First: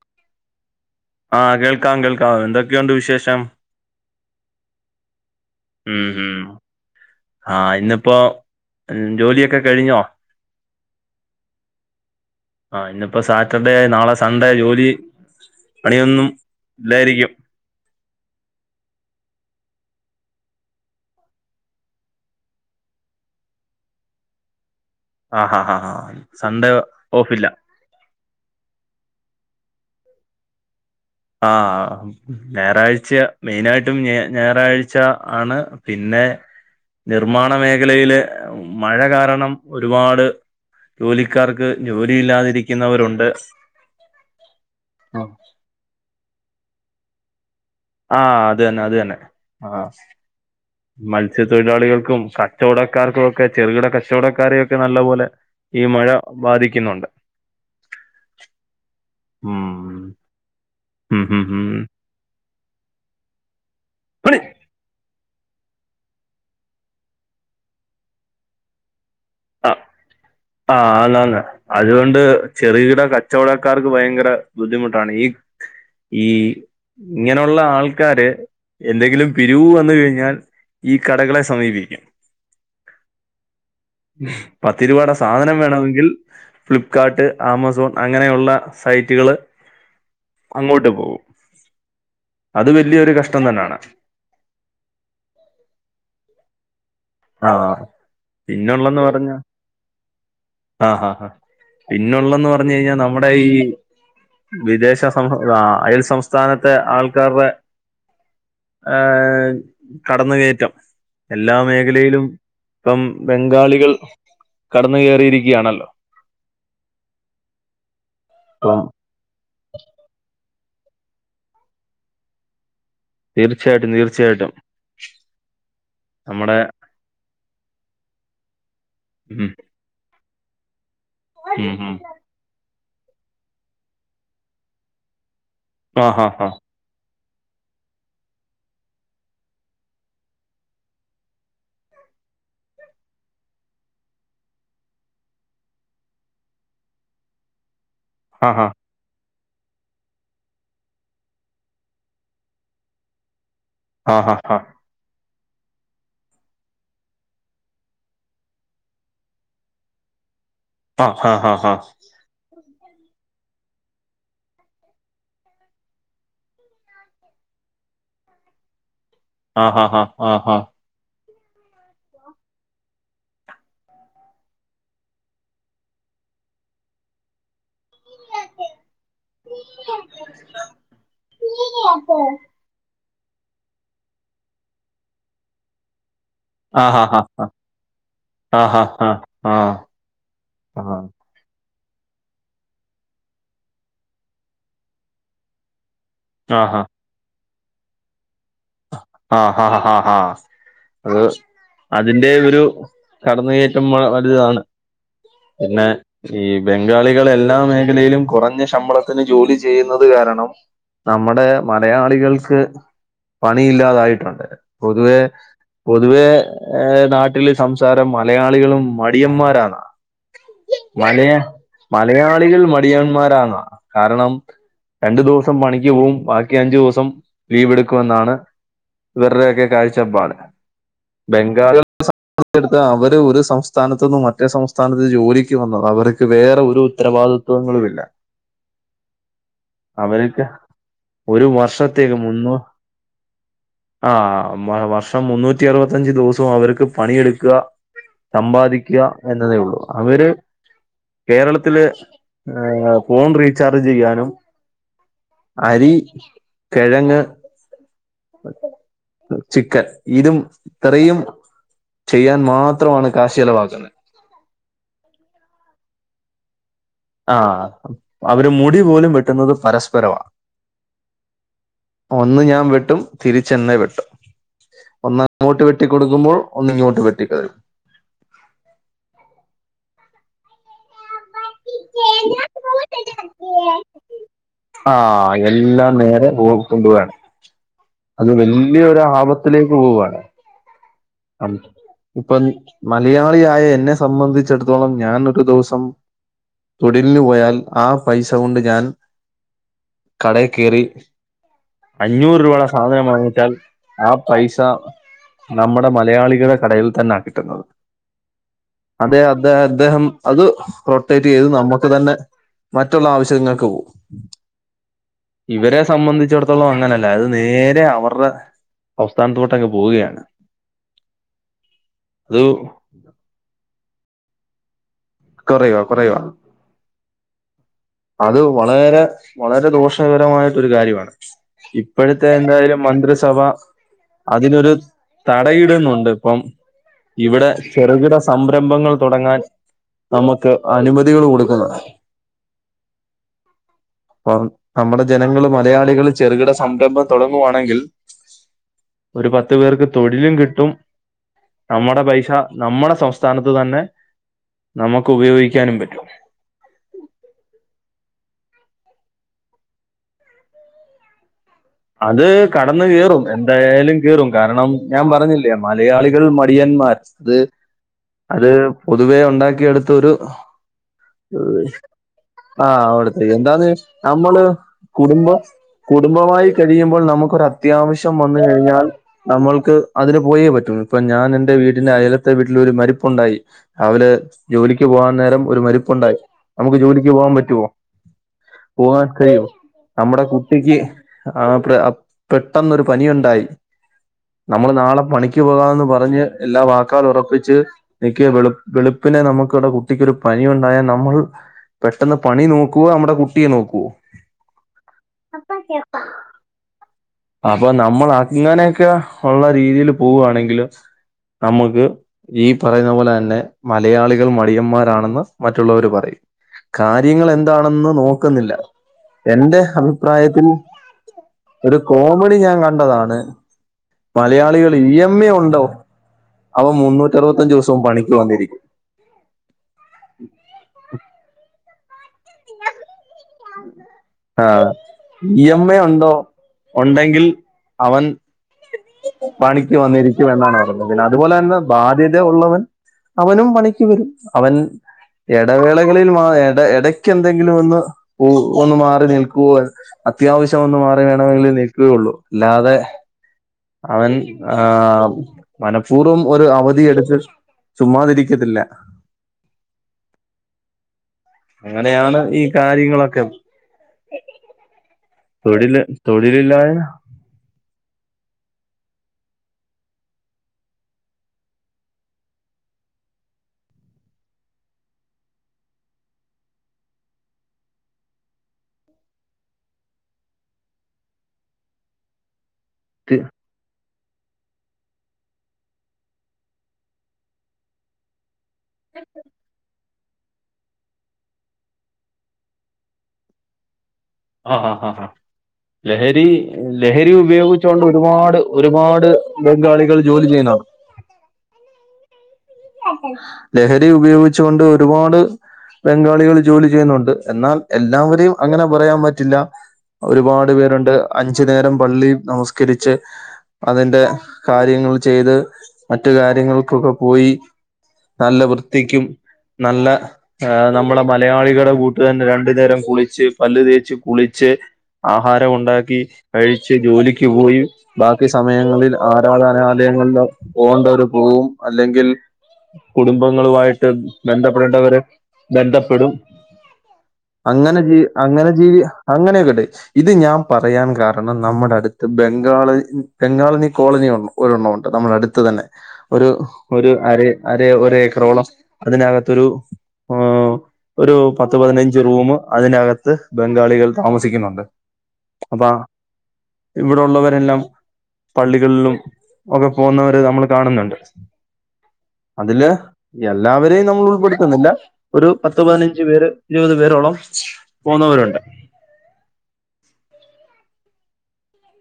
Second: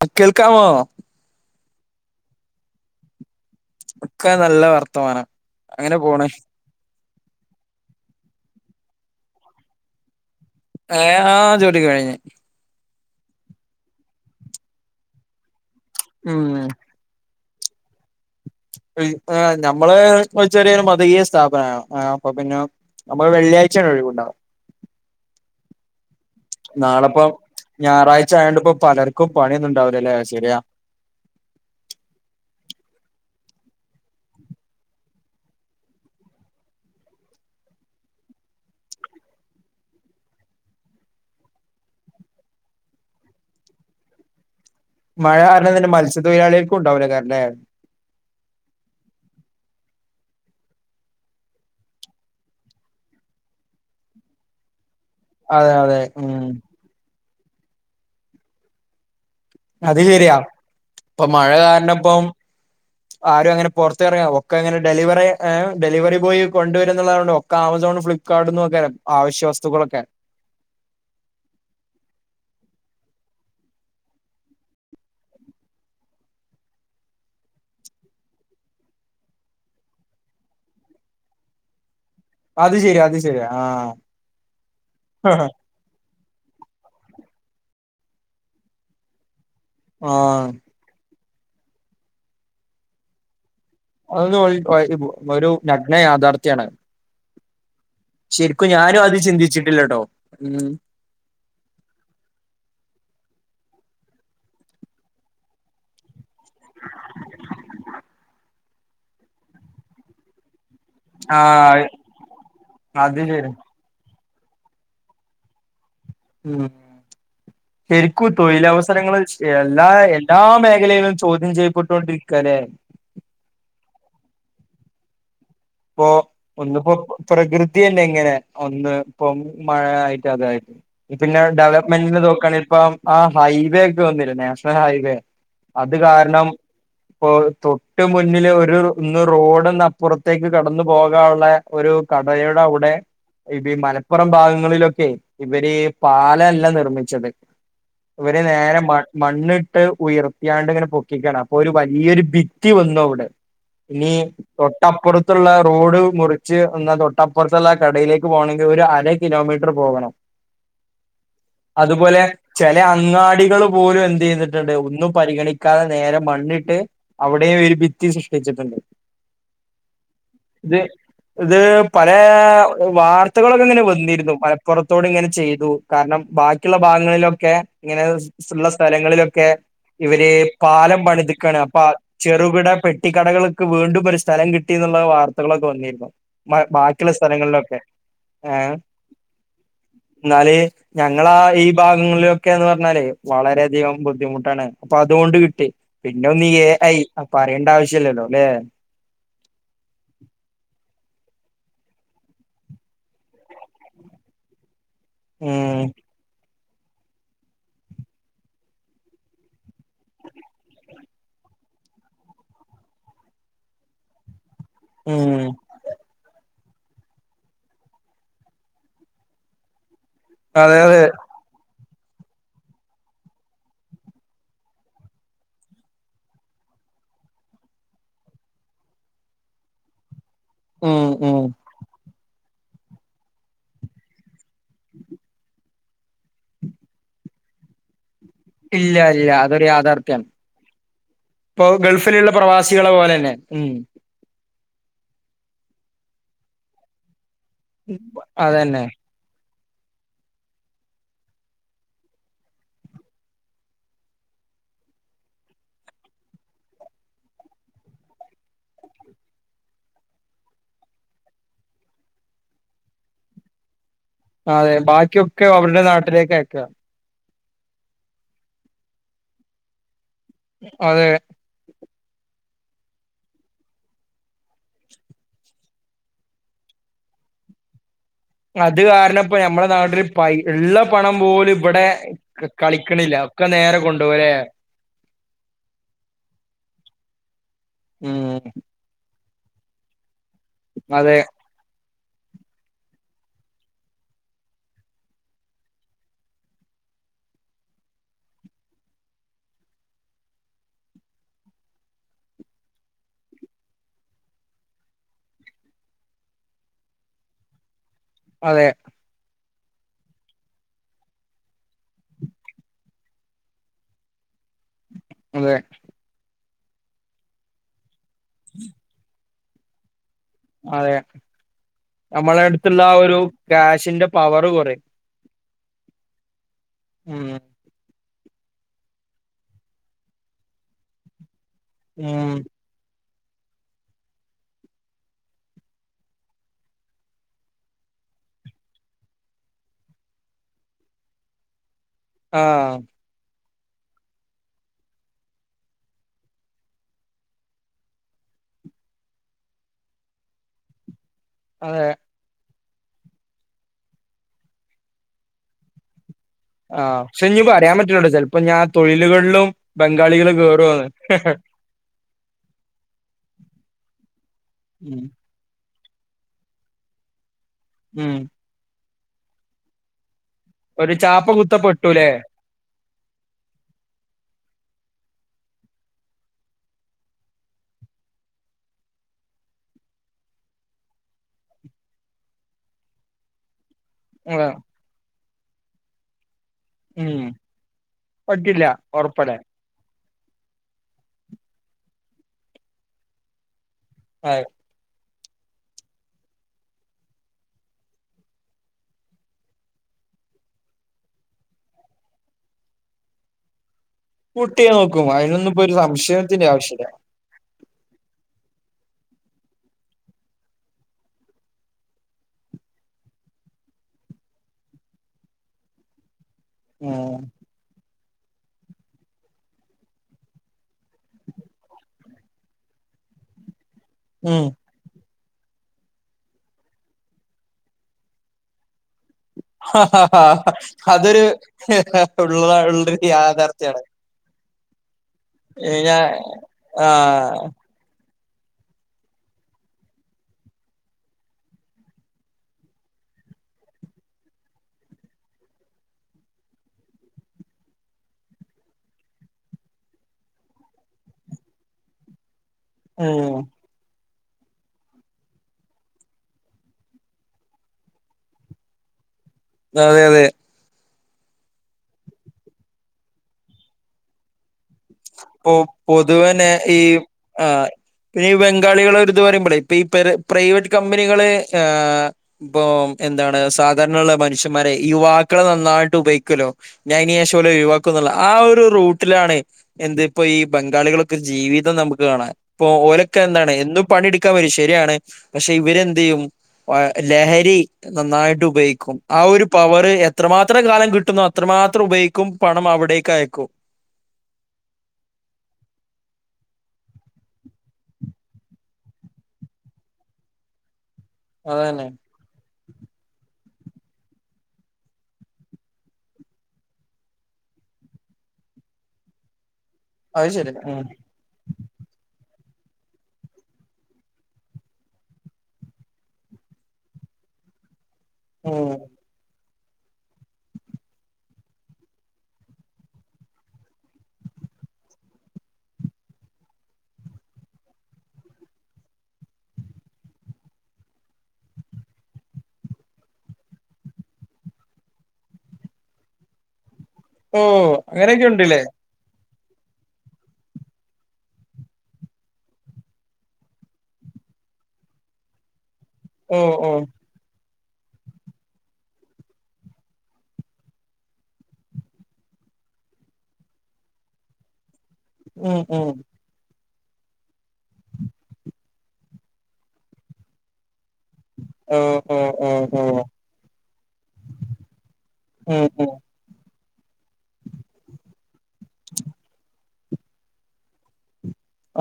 [unintelligible] കേൾക്കാമോ ആഹ്. കേൾക്കാം, കേൾക്കാം. എന്തൊക്കെയുണ്ട് വിശേഷം? ഒക്കെ നല്ല വർത്തമാനം. അങ്ങനെ ഉം, പോണ് ഉം. ആഹ്, ഇന്നിപ്പോ., ജോലിയൊക്കെ കഴിഞ്ഞോ? ഏഹ്? ആഹ് ജോടി കഴിഞ്ഞ് ആഹ്. ഇന്നിപ്പോ സാറ്റർഡേ നാളെ സൺഡേ. ജോലി, പണിയൊന്നും ഉം ല്ലായിരിക്കും. [unintelligible] ഞമ്മള് ഒരു ചെറിയൊരു മതകീയ സ്ഥാപനാണ് അപ്പൊ പിന്നെ ഞമ്മക്ക് വെള്ളിയാഴ്ചാണ് ഒഴിവുണ്ടാവാ. ആഹ് ഹാ ഹാ ഹാ സൺഡേ ഓഫ് ഇല്ലാ? ഞാറാഴ്ച ആയോണ്ട്പ്പോ പലർക്കും പണിയൊന്നുംണ്ടാവൂലല്ലേ? ശരിയാ. ആഹ്, ഹം. ഞായറാഴ്ച. മെയിനായിട്ടും ഞായറാഴ്ച ആണ്. പിന്നെ, നിർമ്മാണ മേഖലയില്, മഴ കാരണം ഒരുപാട് ജോലിക്കാർക്ക്, ജോലി ഇല്ലാതിരിക്കുന്നവരുണ്ട്. മഴ കാരണം തന്നെ മത്സ്യത്തൊഴിലാളി, കൾക്കും ഉണ്ടാവൂലേക്കാരം ല്ലേ? ആഹ്. അത് ന്നെ, അത് ന്നെ. ആഹ് മത്സ്യത്തൊഴിലാളികൾക്കും, കച്ചവടക്കാർക്കും ഒക്കെ, ചെറുകിട കച്ചവടക്കാരെയൊക്കെ നല്ല പോലെ അതെ ഈ അതെ മഴ, ഉം ബാധിക്കുന്നുണ്ട്. ഉം. ഉം, ഉം, ഉം. പ്പോം, ആരും അങ്ങനെ പുറത്തറങ്ങ, പണി ഒക്കെങ്ങനെ ഡെലിവറി ഏ ഡെലിവറി ബോയ് കൊണ്ടുവരുന്നുള്ളതൊണ്ട് ഒക്കെ ആമസോൺ ഫ്ലിപ്കാർട്ട്ന്നൊക്കെ ആവ്യശ്യ വസ്തുക്കളൊക്കെ. ആഹ് ആന്നാന്ന് അതുകൊണ്ട്, ചെറുകിട കച്ചവടക്കാർക്ക് ഭയങ്കര ബുദ്ധിമുട്ടാണ് ഈ ഈ.. ഇങ്ങനുള്ള ആൾക്കാര് എന്തെങ്കിലും പിരിവു വന്ന് കഴിഞ്ഞാൽ, ഈ കടകളെ സമീപിക്കും. അത് ശെരിയാ, അത് ശരിയാ, ആഹ്. പത്ത് രൂപേടെ സാധനം വേണമെങ്കിൽ ഫ്ലിപ്കാർട്ട്, ആമസോൺ അങ്ങനെയൊള്ള സൈറ്റ്കള് ആഹ് അങ്ങോട്ട് പോവും. അത് വെല്യൊരു കഷ്ടം തന്നാണ്. അത് നോക്കി കൊയങ്ങിപ്പോവും. ഒരു നഗ്ന യാഥാർത്ഥ്യാണത്. ആ ശെരിക്കും ഞാനു പിന്നുള്ളെന്ന് അത് ചിന്തിച്ചിട്ടില്ലട്ടോ, ഉം ആഹ്, ഹാ, ഹാ. പിന്നെള്ളെന്ന് പറഞ്ഞഴിഞ്ഞാ, നമ്മുടെ ഈ വിദേശ സം, ആ, അയൽ സംസ്ഥാനത്തെ ആൾക്കാരുടെ ഏഹ്! കടന്നുകയറ്റം. ആഹ്, ആയി ങ്കിലും, പ്പം, ബംഗാളികൾ കടന്ന് കേറിയിരിക്കുകയാണല്ലോ!. ഉം. ശരിക്കും അപ്പം തൊഴിലവസരങ്ങള് എല്ലാ.., എല്ലാ മേഖലയിലും ചോദ്യം ചെയ്യപ്പെട്ടോണ്ടിരിക്കാല്ലേ? തീർച്ചയായിട്ടും, തീർച്ചയായിട്ടും. പ്പോ നമ്മുടെ ഒന്ന്പ്പോ പ്രകൃതിയെന്നെങ്ങനെ, ഒന്ന്പ്പം ഉം മഴ ആയിട്ട് അതായിട്ട്, പിന്നെ ഉം ഉം ഡെവലപ്മെന്റിൻ്റെ നോക്കാണെങ്കിപ്പം. ആഹ്, ഹൈവേ ഒക്കെ വന്ന്ലെ നാഷ്ണൽ ഹൈവേ അത് ആ ഹാ കാരണം. ഹാ പ്പോ തൊട്ട് മുന്നില് ഒരു ഇന്ന് റോഡന്ന്പ്പുറ ത്തേക്ക് കടന്നു പോകാ ഉള്ളെ ഒരു കടയുടെ അവുടെ ഇപ്പീ മലപ്പൊറം ഭാഗങ്ങളിലൊക്കെ ഇവര് പാലല്ല നിർമ്മിച്ചത്. ഇവര് ആ ഹാ നേരെ മ മണ്ണ് ട്ട് ഉയർത്തിയാണ്ട് ങ്ങനെ പൊക്കിക്കാണ്. അപ്പൊ ഒരു വലിയൊരു ഭിത്തി വന്നു അവുടെ. ഇനി ആ ഹാ ഹാ തൊ ട്ടപ്പുറത്ത്ള്ളെ റോഡ് മുറിച്ച് എന്ന തൊട്ടപ്പൊർത്ത്ള്ളെ കടയിലേക്ക് പോവണെങ്കിൽ ഒരു അര കിലോമീറ്റർ പോവണം. ആ ഹാ ഹാ ഹാ അത്പോലെ, ചെലെ അങ്ങാടികള് പോലും എന്തെയ്തിട്ട്ണ്ട്, ഒന്നും പരിഗണിക്കാതെ നേരെ മണ്ണിട്ട് അവിടെയും ഒരു ഭിത്തി സൃഷ്ടിച്ചിട്ട്ണ്ട്. ആഹാ ഹാ ആഹാ. [unintelligible] ഇത് പലേ വാർത്തകളൊക്കെങ്ങനെ വന്നീര്ന്നു, മലപ്പുറത്തോട്ങ്ങനെ ചെയ്തു. കാരണം, ബാക്കിള്ള ഭാഗങ്ങളിലൊക്കെ ഇങ്ങനെ സ് സ് ള്ള സ്ഥലങ്ങളിലൊക്കെ ഇവര് പാലം പണിത്ക്കാണ്. അപ്പ ചെറുകിട പെട്ടികടകള്ക്ക് വീണ്ടും [unintelligible] സ്ഥലം കിട്ടിന്ന്ള്ള വാർത്തകളൊക്കെ വന്നീര്ന്നു. മാ ആ ഹാ ആ ഹാ ബാക്കിള്ള സ്ഥലങ്ങൾലൊക്കെ, ഏ ഹാ ആ ഹാ ഹാ ന്നാല് ഞങ്ങ ങ്ങളാ ഈ ഭാഗങ്ങളിലൊക്കെന്ന് പർഞ്ഞാല് വളരെധികം ബുദ്ധിമുട്ടാണ്. അപ്പൊ അതുകൊണ്ട് കിട്ടി. പിന്നൊന്നീ ആ ഹാ ആ എ ഹാ ഐ അഅ് പറയണ്ടാവശ്യല്ല്യല്ലോ, ല്ലേ. ആഹ് ഹാഹ ഹാഹാ അത് അതിന്റെ ഒരു കടന്നു കയറ്റം വള വലുതാണ്. ഉം പിന്നേ, [unintelligible] ബംഗാളികള് എല്ലാ മേഖലയിലും കൊറഞ്ഞ ശമ്പളത്തിന് ജോലി ചെയ്യുന്നത് കാരണം, നമ്മടെ മലയാളികൾക്ക് പണിയില്ലാതായിട്ടുണ്ട്. പൊതുവേ ഉം പൊതുവേ ഏ നാട്ടില് സംസാരം മലയാളികളും മടിയമ്മാരാന്നാ. അതെ അതെ മലയാ മലയാളികൾ മടിയന്മാരാന്നാ, കാരണം, രണ്ട് ദുവ്സം പണിയ്ക്ക് പോവും, ബാക്കി അഞ്ചു ദുവ്സം ലീവ്ട്ക്കും. ന്നാണ് ഇവര്‌ടെയൊക്കെ കാഴ്ചപ്പാട്. ഉം ഉം ബംഗാളിക [unintelligible] സം [unintelligible] അവര് ഒരു സംസ്ഥാനത്ത്ന്നും മറ്റേ സംസ്ഥാനത്ത് ജോലിയ്ക്ക് വന്നതാ, അവര്ക്ക് വേറെ ഒരു ഉത്തരവാദി സുഖങ്ങളുമില്ല. ഇല്ല, ഇല്ല അതൊരു യാഥാർത്ഥ്യാണ്. ഒരു പ്പോ വർഷത്തേക്ക് ഗൾഫില്ള്ള മുന്നൂ പ്രവാസികളെ പോലെന്നെ. ഉം. ആ വ വർഷം മുന്നൂറ്റി അറുപത്തഞ്ച് ദിവസോം അവർക്ക് പണിയെടുക്കാ. അതന്നെ സമ്പാദിക്ക എന്നതെ ഉള്ളു. അവര്. കേരളത്തില് ഏഹ് ഫോൺ റീചാർജ് ചെയ്യാനും അരി, കെഴങ്ങ്. ചിക്കൻ. ഇതും ഇത്രേയും. ചെയ്യാൻ മാത്രമാണ് കാശെലവാക്കുന്നെ. അതെ. ബാക്കിയൊക്കെ അവരുടെ നാട്ടിലേക്ക് അയക്കാ. ആ. അവര് മുടി പോലും വെട്ടുന്നത് പരസ്പരവാ. അതെ. ഒന്ന് ഞാൻ വെട്ടും. തിരിച്ചെന്നെ വെട്ടും. ഒന്ന് അങ്ങോട്ട് വെട്ടി കൊടുക്കുമ്പോൾ ഒന്ന് ഇങ്ങോട്ട് വെട്ടി തരും. അത് കാരണം ഇപ്പോ നമ്മളെ നാട്ടില് പൈ ഉള്ള പണം പോലും. ഇവിടെ കളിക്ക്ണില്ല. ഒക്കെ നേരെ കൊണ്ടോവാലെ. ആ എല്ലാം നേരെ പോയികൊണ്ടുവാണ്. അത് ഉം വല്ലിയൊര്‌ ആപ [unintelligible] ത്തിലേക്ക് പോവാണ്. അതെ. അം. [inaudible] ഇപ്പം മലയാളിയായ എന്നെ സംബന്ധിച്ചിടത്തോളം ഞാനൊരു ദിവസം. തൊഴിലിനു പോയാൽ ആ പൈസ കൊണ്ട് ഞാൻ. കടേ കേറി അഞ്ഞൂറ് രൂപടെ സാധനം വാങ്ങിച്ചാൽ ആ പൈസ നമ്മ ന്ന മലയാളികളെ കടയിൽ തന്നാ കിട്ടുന്നത്. അതെ അതെ അതെ. അദ്ദേഹം അത് റൊട്ടേറ്റ് ചെയ്തു നമ്മുക്ക് തന്നെ മറ്റുള്ള ആവശ്യങ്ങൾക്ക് പോവും. അതെ ഇവരെ സംബന്ധിച്ചിടത്തോളം അങ്ങനെയല്ല. അത് നേരെ അവറെ ഒ [unintelligible] പോവ്വാണ്. അതെ. അത് നമ്മളെടുത്തുള്ള ആ ഒരു കാശിന്റെ പവറ് കൊറിം. കൊറയോ കൊറയോ. ഉം. അത് വളേരെ വളരെ ദോഷകരമായിട്ടരു കാര്യാണ്. ഇപ്പഴത്തെ ഉം എന്തായാലും മന്ത്രിസവ അതിനൊരു തടയിടുന്നുണ്ട് ഇപ്പം. ഇവിടെ ചെറുകിട സംരംഭങ്ങൾ തൊടങ്ങാൻ നമുക്ക് അനുമതികള് കൊടുക്ക് ന്നേ. ആ. [unintelligible] പ്പം നമ്മള് ജനങ്ങള് മലയാളികള് ചെറുകിട സംരംഭം തുടങ്ങുവാണെങ്കിൽ. ഒരു പത്ത് പേർക്ക് തൊഴിലും കിട്ടും. അതെ നമ്മുടെ പൈസ നമ്മുടെ സംസ്ഥാനത്ത് തന്നെ നമുക്ക് ഉപയോഗിക്കാനും പറ്റും. ആഹ്. ക്ഷേ ഞ്ഞ് പറയാൻ പറ്റൂലട്ടോ. ചെലപ്പഞ്ഞാ തൊഴിലുകളിലും ബംഗാളികള് കയറോന്ന്. ഹെഹ് അത് കടന്ന് കേറും. എന്തായാലും കേറും. കാരണം ഉം ഞാൻ പറഞ്ഞി [unintelligible] [unintelligible] മലയാളികൾ മടിയന്മാർ ത്. ഉം. അത് പൊതുവേ ഉണ്ടാക്കിയെടുത്തൊരു [inaudible] ഒരു ചാപ്പം കുത്തപ്പെട്ടുലേ. ആഹ് അവിടുത്തെ എന്താത്. നമ്മള് കുടുംബം കുടുംബമായി. കഴിയുമ്പോൾ നമുക്കൊര അത്യാവശ്യം വന്നു കഴിഞ്ഞാൽ. നമ്മൾക്ക് അതിന് പോയേ പറ്റുള്ളൂ. ഇപ്പൊ ഞാൻ എൻറെ വീടിന്റെ അയലത്തെ വീട്ടില ഒരു മരിപ്പുണ്ടായി. അവല് അതെ ജോലിക്ക് പോവാൻ നേരം ഒരു മരിപ്പുണ്ടായി. നമുക്ക് ജോലിക്ക് ഉം പോവാൻ പറ്റുവോ. പറ്റില്ല പോകാൻ ഒറപ്പല്ലേ കഴിയോ? നമ്മുടെ കുട്ടിക്ക് ആഹ് പെടെ പെട്ടെന്നൊരു പനിയുണ്ടായി. ആഹ് നമ്മള് നാളെ പണിക്ക് പോകാന്ന് പറഞ്ഞ് എല്ലാ വാക്കാലുറപ്പിച്ച് നിക്ക് വെളുപ് വെളുപ്പിനെ നമ്മക്കിവിടെ കുട്ടിക്കൊരു പനി ഉണ്ടായാൽ നമ്മൾ പെട്ടെന്ന് പണി നോക്കുവോ നമ്മുടെ കുട്ടിയെ നോക്കോ കുട്ടിയെ നോക്കും അതിനൊന്നും ഇപ്പോ ഒരു സംശയത്തിന്റെ ആവശ്യല്ല അപ്പൊ നമ്മൾ അങ്ങനെയൊക്കെ ഉള്ള രീതിയില് പോവാണെങ്കില് നമ്മുക്ക് ഈ പറയുന്ന പോലെ തന്നെ മലയാളികൾ മടിയന്മാരാണെന്ന് മറ്റുള്ളവര് പറയും. ഉം കാര്യങ്ങളെന്താണെന്നു നോക്കുന്നില്ല. എന്റെ അഭിപ്രായത്തിൽ ഒരു കോമഡി ഞാൻ കണ്ടതാണ്. ഉം മലയാളികൾ ഇ എം എ ഉണ്ടോ അവൻ മുന്നൂറ്ററുപതഞ്ചു ദിവസോം പണിക്ക് വന്നിരിക്കും. ഹ ഹ ഹാ അതൊരു ഉള്ള ഉള്ളര് യാ ആഹ് ഇ എം എ ഞാൻ ഉണ്ടോ ഉണ്ടെങ്കിൽ ആഹ് അവൻ പണിക്ക് വന്നിരിക്കും എന്നാണ് പറഞ്ഞത് പിന്നെ അതുപോലെ തന്നെ ബാധ്യത ഉള്ളത് അവനും പണിക്ക് വരും അവൻ എടവേളകളിൽ മാ എട ഇടക്ക് എന്തെങ്കിലും ഒന്ന് പോവോഒന്ന് മാറി നിൽക്കോ അത്യാവശ്യം ഒന്ന് മാറി വേണമെങ്കിൽ നിൽക്കുകയുള്ളൂ അല്ലാതെ ഉം അവൻ ആഹ് മനപൂർവ്വം ഒരു അവധി എട്ത്ത് ചുമ്മാതിരിക്കത്തില്ല അതെ അതെ അങ്ങനെയാണ് ഈ കാര്യങ്ങളൊക്കെ തൊഴില് ഇപ്പോപൊതുവനെ ഈ തൊഴിലില്ലായ്മ ആഹ് പിന്നെ ഈ ബംഗാളികളെരിത് പറയുമ്പളേ ഇപ്പൊ ഇപെരെ പ്രൈവറ്റ് കമ്പനികള് ഏഹ് ഇപ്പൊ എന്താണ് സാധാരണള്ള മനുഷ്യന്മാരെ യുവാക്കളെ നന്നായിട്ട് ഉപൈക്കല്ലോ? ഞാന് അയ്നേഷം ഓലേ ഒയിവാക്കോന്ന്ള്ള ആഹ് ഒരു റൂട്ടിലാണേ എന്തേ ഇപ്പ ഈ ബംഗാളികളൊക്കൊര്ജീവിതം നമുക്ക് കാണാം ഇപ്പൊ ഓലൊക്കെ എന്താണ് എന്നും പണിയെടുക്കാൻ വരും ശരിയാണ് പക്ഷെ ഇവരെന്ത് ചെയ്യും ലഹരി നന്നായിട്ട് ഉപയോഗിക്കും ആ ഒരു പവർ എത്രമാത്രം കാലം കിട്ടുന്നു അത്രമാത്രം ഉപയോഗിക്കും ക്കും പണം അവിടേക്ക് അയക്കും ആഹ് ആഹ് ആഹ് ആഹ് ലഹരി ലഹരി ഉപയോഗിച്ചുകൊണ്ട് ഒരുപാട് ഒരുപാട് ബംഗാളികൾ ജോലി ചെയ്യുന്നു അതെന്നെ ലഹരി ഉപയോഗിച്ചുകൊണ്ട് ഒരുപാട് ബംഗാളികൾ ജോലി ചെയ്യുന്നുണ്ട് എന്നാൽ എല്ലാവരെയും അങ്ങനെ പറയാൻ പറ്റില്ല. അത് ഒരുപാട് ശരിയാ ഉം പേരുണ്ട് അഞ്ചു നേരം പള്ളി നമസ്കരിച്ച് അതിന്റെ കാര്യങ്ങൾ ചെയ്ത് മറ്റു കാര്യങ്ങൾക്കൊക്കെ പോയി നല്ല ഉം വൃത്തിക്കും നല്ല ആ നമ്മളെ മലയാളികളുടെ കൂട്ടു തന്നെ രണ്ടു നേരം കുളിച്ച് പല്ല് തേച്ച് കുളിച്ച് ആഹാരം ഉണ്ടാക്കി കഴിച്ച് ജോലിക്ക് പോയി ബാക്കി സമയങ്ങളിൽ ആരാധനാലയങ്ങളിൽ പോകേണ്ട വര് പോവും അല്ലെങ്കിൽ കുടുംബങ്ങളുമായിട്ട് ബന്ധപ്പെടേണ്ടവര് ബന്ധപ്പെടും ഓ അങ്ങനെ ജീ അങ്ങനെയൊക്കെ അങ്ങനെ ഉണ്ട്ല്ലേ ജീവി അങ്ങനെയൊക്കട്ടെ ഇത് ഞാൻ പറയാൻ കാരണം നമ്മുടെ അടുത്ത് ബംഗാള ബംഗാളിന കോളനി വന്നു ഒരുഎമൗണ്ട് നമ്മളെട്ത്ത് തന്നെ ഒരു ഓ ഓ ഒരു അരെ അര് ഒരു ഏക്കറോളം അതിനകത്തൊരു ഒരു പത്ത് പതിനഞ്ച് റൂം അതിനകത്ത് ബംഗാളികൾ താമസിക്കുന്നുണ്ട്. ഉം അബാ ഉം ഇവിടെ ഉള്ളവരെല്ലാം പള്ളികളിലും ഒക്കെ പോകുന്നവര് നമ്മള് കാണ്ന്ന്ണ്ട് ഉം ഉം അതിലെ എല്ലാവരെയും നമ്മൾ ഉൾപ്പെടുത്തുന്നില്ല ഒരു പത്ത് ഉം ഉം പതിനഞ്ച് പേര് ഇരുപത് പേരോളം പോന്നവരുണ്ട്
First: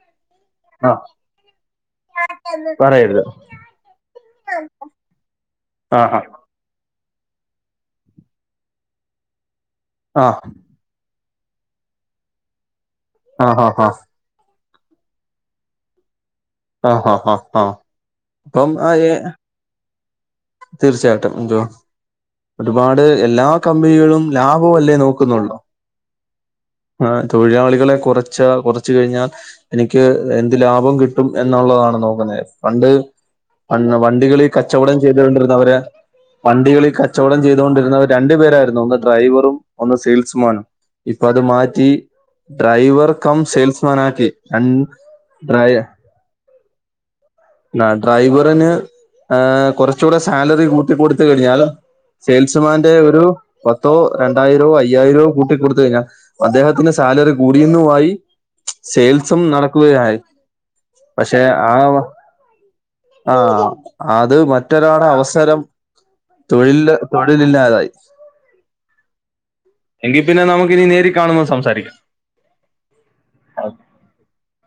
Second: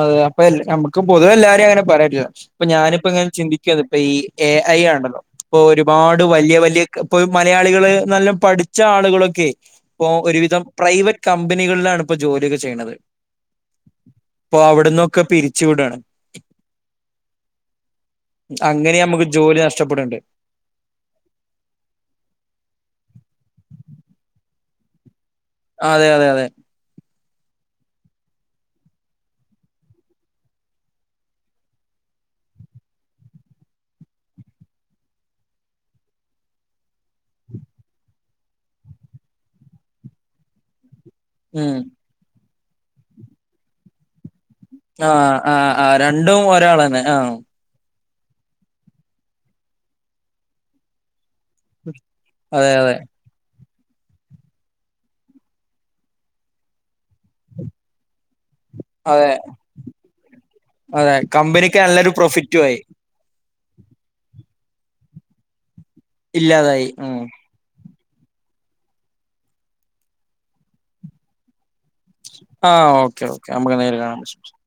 അതെ അപ്പൊ ആ നമുക്ക് പൊതുവെ എല്ലാരിം അങ്ങനെ പറയാ റ്റൂല്ല. ഇപ്പ ഞാനിപ്പോ പറയരുത് ഇങ്ങനെ ചിന്തിക്കേന്ന്. ഇപ്പ ഈ എ ഐ ആണല്ലോ. ഇപ്പൊ ആ ആ ഒരുപാട് വലിയ വലിയ ഇപ്പൊ മലയാളികള് നല്ല പഠിച്ച ആളുകളൊക്കെ ഇപ്പൊ ആ ഒരുവിധം പ്രൈവറ്റ് കമ്പനികളിലാണ് ഇപ്പോൾ ജോലിയൊക്കെ ചെയ്യണത് ആഹ ആഹ ആാ ഇപ്പൊ അവ്ട്ന്നൊക്കെ പിരിച്ചുവിടാണ് ആ ആ ആ അപ്പം ആ അങ്ങനെ ഏ നമുക്ക് ജോലി നഷ്ടപ്പെടണ്ട് തീർച്ചയായിട്ടും ൻജോ ഒരുപാട് എല്ലാ കമ്പനികളും ലാഭമല്ലേ നോക്കുന്നുള്ളൂ ആഹ് അതെ അതെ അതെ. ആഹ് തൊഴിലാളികളെ കൊറച്ച്, കൊറച്ച് കഴിഞ്ഞാ എനിക്ക് എന്ത് ലാഭം കിട്ടും എന്നുള്ളതാണ് നോക്കുന്നെ. പണ്ട് അന്ന് വണ്ടികളിൽ കച്ചവടം ചെയ്തൊണ്ടിരുന്നവരെ വണ്ടികളിൽ കച്ചവടം ചെയ്തോണ്ടിരുന്നത് രണ്ടു പേരായിരുന്നു ഒന്ന് ഡ്രൈവറും ഒന്ന് സെയിൽസ്മാനും. ഇപ്പൊ അത് ഉം മാറ്റി ഡ്രൈവർ കം സെയിൽസ്മാൻ ആക്കി. രൺ- ആഹ് ആഹ് ഡ്രൈ- ആഹ് രണ്ടും ഒരാളന്നെ. ആഹ് ആഹ് ഡ്രൈവറിന് ഏഹ് കുറച്ചൂടെ സാലറി കൂട്ടി കൊടുത്ത് കഴിഞ്ഞാൽ അതെ സെയിൽസ്മാന്റെ അതെ ഒരു പത്തോ രണ്ടായിരോ അയ്യായിരോ കൂട്ടിക്കൊടുത്ത് കഴിഞ്ഞാ അദ്ദേഹത്തിന്റെ സാലറി കൂടിന്നു ആയി അതെ സേയിൽസും നടക്കുക ആയി. അതെ പക്ഷെ കമ്പനിക്ക് ആഹ് വ നല്ലൊരു പ്രോഫിറ്റും ആയി ആഹ് അത് മറ്റൊരാളെ അവസരം ഇല്ലാതായി തൊഴിൽല്, ഉം തൊഴിലില്ലാതായി. എങ്കി പിന്നെ നമുക്കിനി നേരി കാണുമ്മം സംസാരിക്കാം. ആഹ് ഓക്കെ ഓക്കെ നമുക്ക് നേരി കാണുംമ്പം സംസം